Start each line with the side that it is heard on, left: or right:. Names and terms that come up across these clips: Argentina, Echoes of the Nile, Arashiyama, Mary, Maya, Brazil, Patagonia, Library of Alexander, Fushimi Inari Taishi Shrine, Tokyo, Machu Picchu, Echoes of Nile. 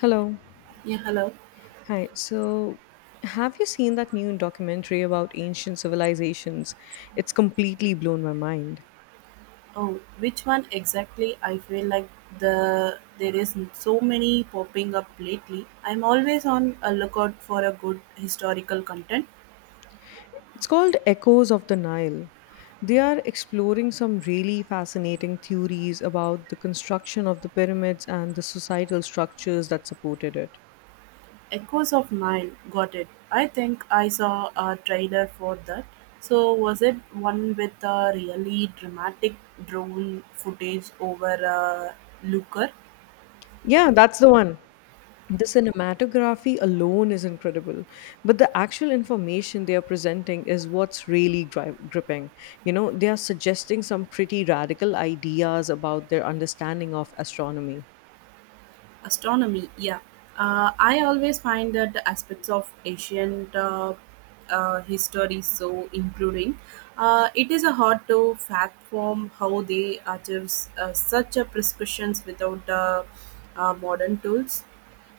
left: Hello.
right: Yeah, hello.
left: Hi. So, have you seen that new documentary about ancient civilizations? It's completely blown my mind.
right: Oh, which one exactly? I feel like there is so many popping up lately. I'm always on a lookout for a good historical content.
left: It's called Echoes of the Nile. They are exploring some really fascinating theories about the construction of the pyramids and the societal structures that supported it.
right: Echoes of Nile, got it. I think I saw a trailer for that. So was it one with a really dramatic drone footage over a looker?
left: Yeah, that's the one. The cinematography alone is incredible, but the actual information they are presenting is what's really gripping. You know, they are suggesting some pretty radical ideas about their understanding of astronomy.
right: Astronomy, yeah. I always find that the aspects of ancient history so including. It is a hard to fact form how they achieve such a prescriptions without modern tools.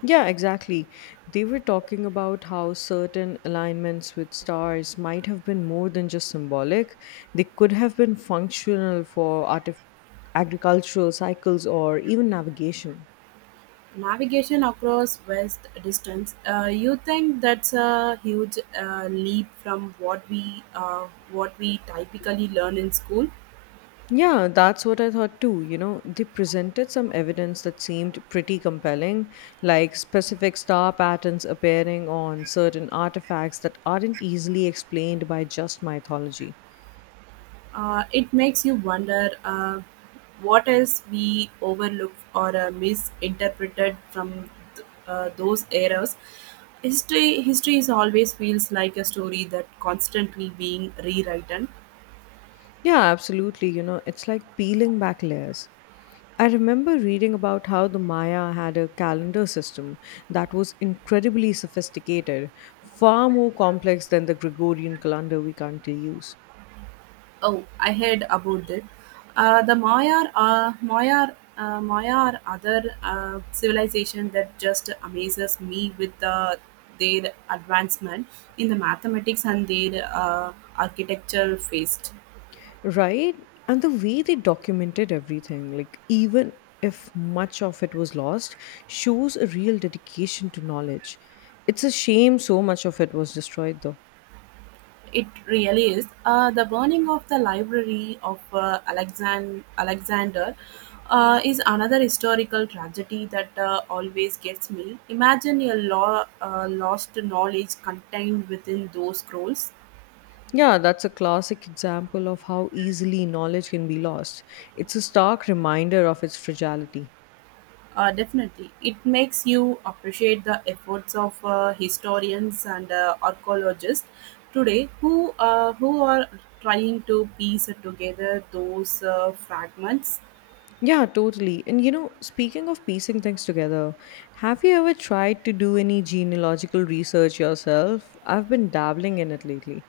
left: Yeah, exactly. They were talking about how certain alignments with stars might have been more than just symbolic. They could have been functional for agricultural cycles or even navigation.
right: Navigation across vast distance. You think that's a huge leap from what we typically learn in school?
left: Yeah, that's what I thought too. You know, they presented some evidence that seemed pretty compelling, like specific star patterns appearing on certain artifacts that aren't easily explained by just mythology.
right: It makes you wonder what else we overlooked or misinterpreted from those eras. History is always feels like a story that constantly being rewritten.
left: Yeah, absolutely. You know, it's like peeling back layers. I remember reading about how the Maya had a calendar system that was incredibly sophisticated, far more complex than the Gregorian calendar we currently use.
right: Oh, I heard about that. The Maya are other civilization that just amazes me with their advancement in the mathematics and their architecture faced.
left: Right? And the way they documented everything, like even if much of it was lost, shows a real dedication to knowledge. It's a shame so much of it was destroyed, though.
right: It really is. The burning of the library of Alexander is another historical tragedy that always gets me. Imagine a lost knowledge contained within those scrolls.
left: Yeah, that's a classic example of how easily knowledge can be lost. It's a stark reminder of its fragility.
right: Definitely. It makes you appreciate the efforts of historians and archaeologists today who are trying to piece together those fragments.
left: Yeah, totally. And you know, speaking of piecing things together, have you ever tried to do any genealogical research yourself? I've been dabbling in it lately.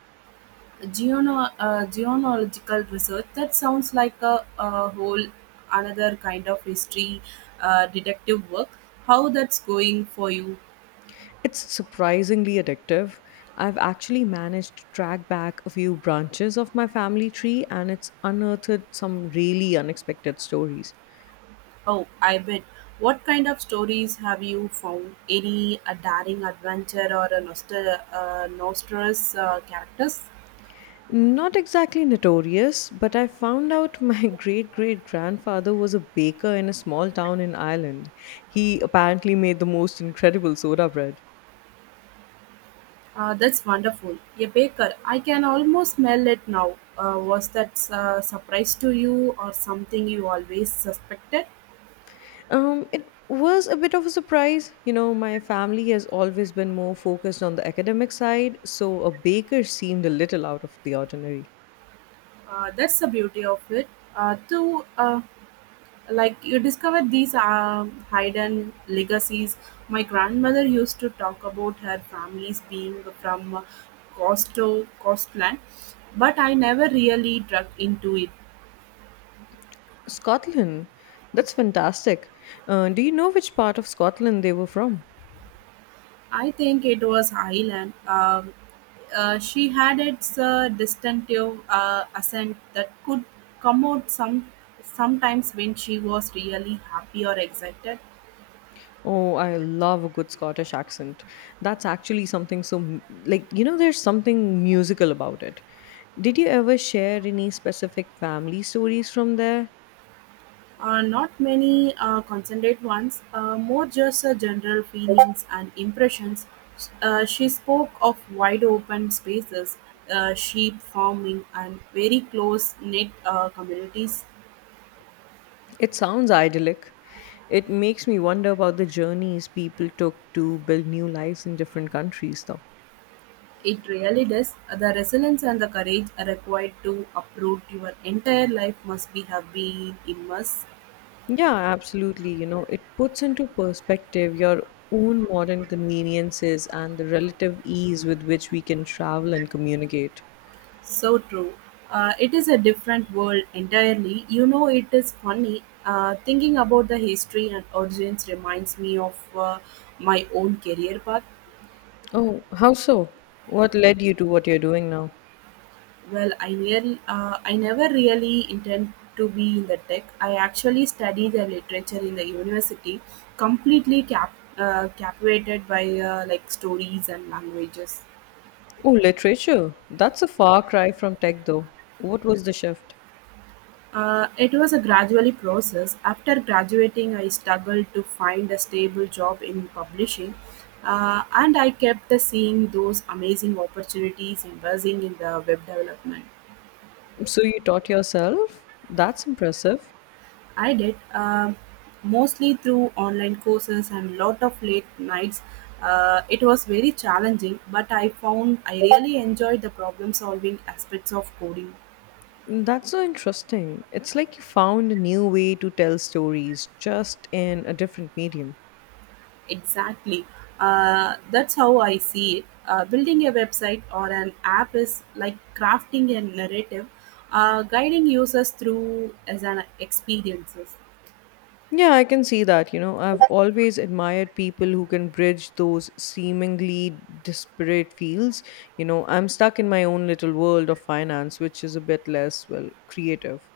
right: Genealogical research, that sounds like a whole another kind of history, detective work. How that's going for you?
left: It's surprisingly addictive. I've actually managed to track back a few branches of my family tree, and it's unearthed some really unexpected stories.
right: Oh, I bet. What kind of stories have you found? Any a daring adventure or a nostrous characters?
left: Not exactly notorious, but I found out my great great grandfather was a baker in a small town in Ireland. He apparently made the most incredible soda bread.
right: That's wonderful. A baker, I can almost smell it now. Was that surprise to you or something you always suspected?
left: It was a bit of a surprise. You know, my family has always been more focused on the academic side, so a baker seemed a little out of the ordinary.
right: That's the beauty of it. To Like you discover these hidden legacies. My grandmother used to talk about her family's being from Costo Costland, but I never really dug into it.
left: Scotland. That's fantastic. Do you know which part of Scotland they were from?
right: I think it was Highland. She had its distinctive accent that could come out sometimes when she was really happy or excited.
left: Oh, I love a good Scottish accent. That's actually something so, like, you know, there's something musical about it. Did you ever share any specific family stories from there?
right: Not many concentrate ones, more just general feelings and impressions. She spoke of wide-open spaces, sheep farming, and very close-knit communities.
left: It sounds idyllic. It makes me wonder about the journeys people took to build new lives in different countries, though.
right: It really does. The resilience and the courage are required to uproot your entire life must be have been immense.
left: Yeah, absolutely. You know, it puts into perspective your own modern conveniences and the relative ease with which we can travel and communicate.
right: So true. It is a different world entirely. You know, it is funny. Thinking about the history and origins reminds me of my own career path.
left: Oh, how so? What led you to what you're doing now?
right: Well, I never really intend to be in the tech. I actually studied the literature in the university, completely captivated by like stories and languages.
left: Oh, literature. That's a far cry from tech, though. What was the shift?
right: It was a gradually process. After graduating, I struggled to find a stable job in publishing, and I kept the seeing those amazing opportunities investing in the web development.
left: So you taught yourself? That's impressive.
right: I did, mostly through online courses and lot of late nights. It was very challenging, but I found I really enjoyed the problem solving aspects of coding.
left: That's so interesting. It's like you found a new way to tell stories, just in a different medium.
right: Exactly. That's how I see it. Building a website or an app is like crafting a narrative, guiding users through as an experiences.
left: Yeah, I can see that. You know, I've always admired people who can bridge those seemingly disparate fields. You know, I'm stuck in my own little world of finance, which is a bit less, well, creative.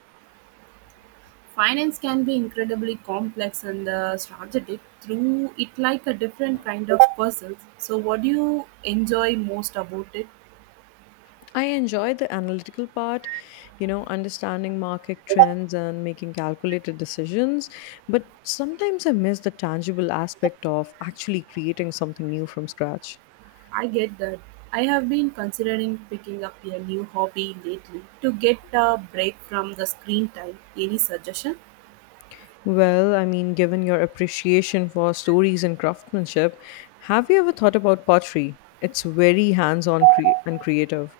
right: Finance can be incredibly complex and strategic through it like a different kind of puzzles. So, what do you enjoy most about it?
left: I enjoy the analytical part, you know, understanding market trends and making calculated decisions. But sometimes I miss the tangible aspect of actually creating something new from scratch.
right: I get that. I have been considering picking up a new hobby lately to get a break from the screen time. Any suggestion?
left: Well, I mean, given your appreciation for stories and craftsmanship, have you ever thought about pottery? It's very hands on and creative.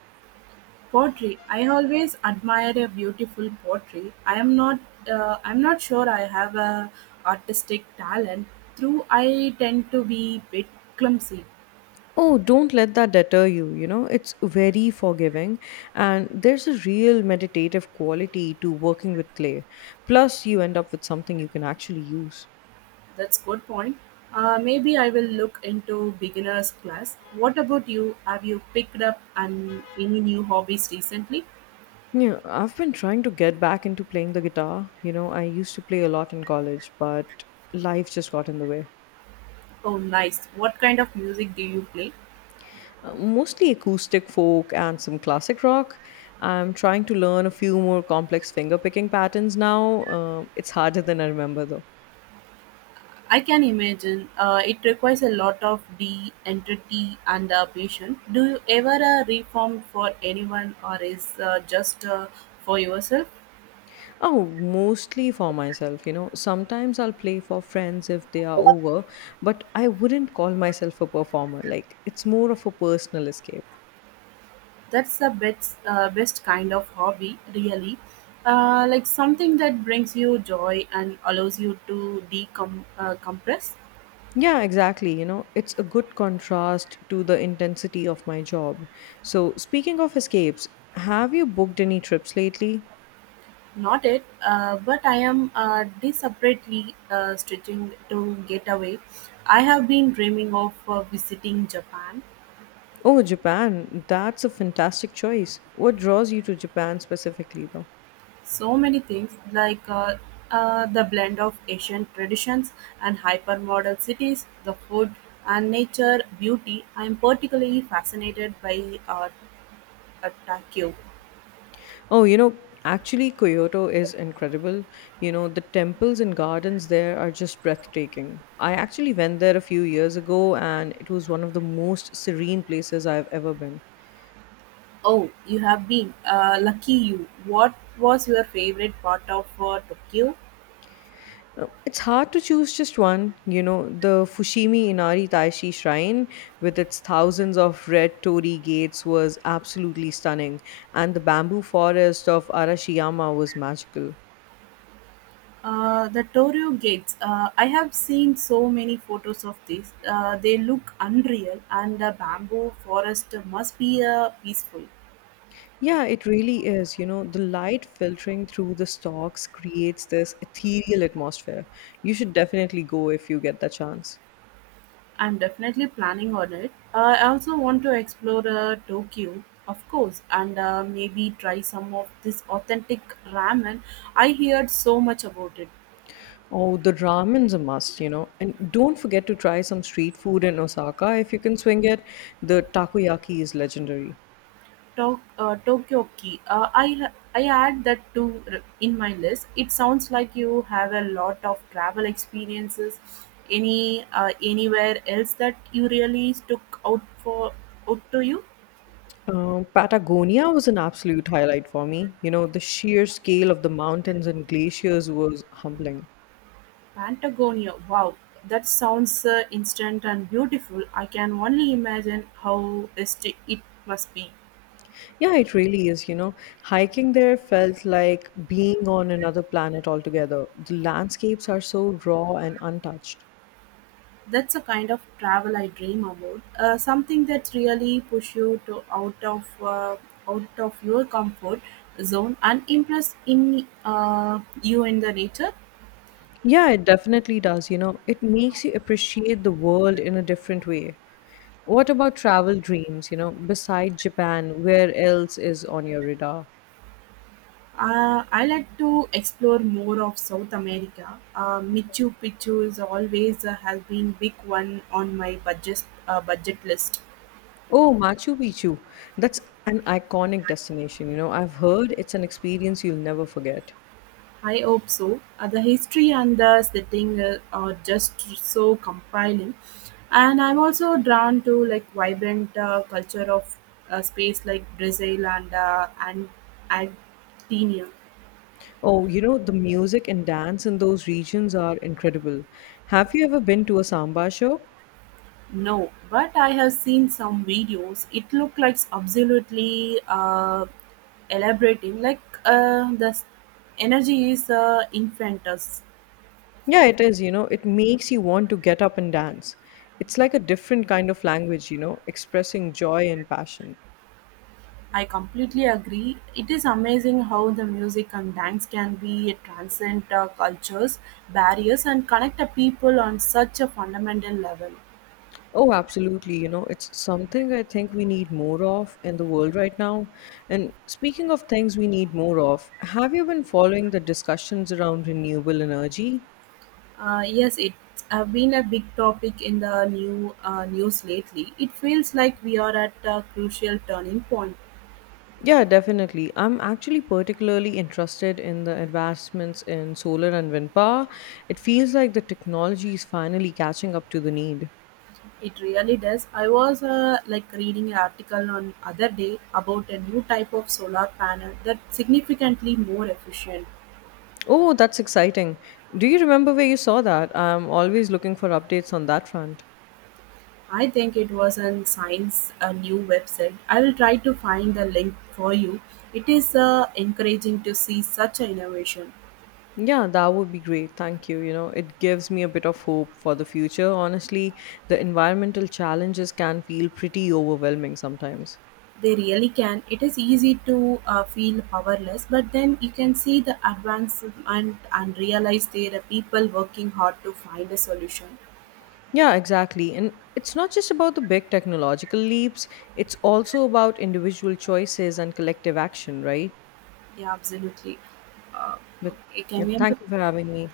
right: Pottery. I always admire a beautiful pottery. I am not, I'm not sure I have a artistic talent. Through I tend to be bit clumsy.
left: Oh, don't let that deter you. You know, it's very forgiving, and there's a real meditative quality to working with clay. Plus, you end up with something you can actually use.
right: That's good point. Maybe I will look into beginners class. What about you? Have you picked up any new hobbies recently?
left: Yeah, I've been trying to get back into playing the guitar. You know, I used to play a lot in college, but life just got in the way.
right: Oh, nice. What kind of music do you play?
left: Mostly acoustic folk and some classic rock. I'm trying to learn a few more complex finger picking patterns now. It's harder than I remember, though.
right: I can imagine. It requires a lot of de-entity and patience. Do you ever reform for anyone or is just for yourself?
left: Oh, mostly for myself, you know. Sometimes I'll play for friends if they are over, but I wouldn't call myself a performer. Like, it's more of a personal escape.
right: That's the best kind of hobby, really. Like something that brings you joy and allows you to decom compress.
left: Yeah, exactly. You know, it's a good contrast to the intensity of my job. So, speaking of escapes, have you booked any trips lately?
right: Not it, but I am desperately stretching to get away. I have been dreaming of visiting Japan.
left: Oh, Japan. That's a fantastic choice. What draws you to Japan specifically, though?
right: So many things, like the blend of asian traditions and hypermodern cities, the food and nature beauty. I'm particularly fascinated by tokyo.
left: Oh, you know, actually, Kyoto is incredible. You know, the temples and gardens there are just breathtaking. I actually went there a few years ago, and it was one of the most serene places I've ever been.
right: Oh, you have been lucky you. What was your favorite part of tokyo?
left: It's hard to choose just one. You know, the Fushimi Inari Taishi Shrine, with its thousands of red torii gates, was absolutely stunning, and the bamboo forest of Arashiyama was magical.
right: The Tokyo gates. I have seen so many photos of these. They look unreal, and the bamboo forest must be peaceful.
left: Yeah, it really is. You know, the light filtering through the stalks creates this ethereal atmosphere. You should definitely go if you get the chance.
right: I'm definitely planning on it. I also want to explore Tokyo, of course, and maybe try some of this authentic ramen. I heard so much about it.
left: Oh, the ramen's a must, you know. And don't forget to try some street food in Osaka if you can swing it. The takoyaki is legendary.
right: Tokyo Ki. I add that to in my list. It sounds like you have a lot of travel experiences. Any, anywhere else that you really stuck out for out to you?
left: Patagonia was an absolute highlight for me. You know, the sheer scale of the mountains and glaciers was humbling.
right: Patagonia, wow, that sounds instant and beautiful. I can only imagine how it must be.
left: Yeah, it really is. You know, hiking there felt like being on another planet altogether. The landscapes are so raw and untouched.
right: That's a kind of travel I dream about. Something that really push you to out of your comfort zone and impress in you in the nature.
left: Yeah, it definitely does. You know, it makes you appreciate the world in a different way. What about travel dreams? You know, beside Japan, where else is on your radar?
right: I like to explore more of South America. Machu Picchu is always has been big one on my budget list.
left: Oh, Machu Picchu. That's an iconic destination. You know, I've heard it's an experience you'll never forget.
right: I hope so. The history and the setting are just so compelling, and I'm also drawn to like vibrant culture of space like Brazil and Argentina.
left: Oh, you know, the music and dance in those regions are incredible. Have you ever been to a samba show?
right: No, but I have seen some videos. It look like absolutely elaborating. Like energy is infectious.
left: Yeah, it is, you know, it makes you want to get up and dance. It's like a different kind of language, you know, expressing joy and passion.
right: I completely agree. It is amazing how the music and dance can be transcend cultures, barriers, and connect the people on such a fundamental level.
left: Oh, absolutely. You know, it's something I think we need more of in the world right now. And speaking of things we need more of, have you been following the discussions around renewable energy?
right: Yes, it's been a big topic in the news lately. It feels like we are at a crucial turning point.
left: Yeah, definitely. I'm actually particularly interested in the advancements in solar and wind power. It feels like the technology is finally catching up to the need.
right: It really does. I was like reading an article on other day about a new type of solar panel that's significantly more efficient.
left: Oh, that's exciting. Do you remember where you saw that? I'm always looking for updates on that front.
right: I think it was on Science a new website. I will try to find the link for you. It is encouraging to see such an innovation.
left: Yeah, that would be great. Thank you. You know, it gives me a bit of hope for the future. Honestly, the environmental challenges can feel pretty overwhelming sometimes.
right: They really can. It is easy to feel powerless, but then you can see the advancement and realize there are people working hard to find a solution.
left: Yeah, exactly. And it's not just about the big technological leaps, it's also about individual choices and collective action, right?
right: Yeah, absolutely. Uh,
left: But
right: okay,
left: yeah,
right: can we? Have a-
left: thank you for having me.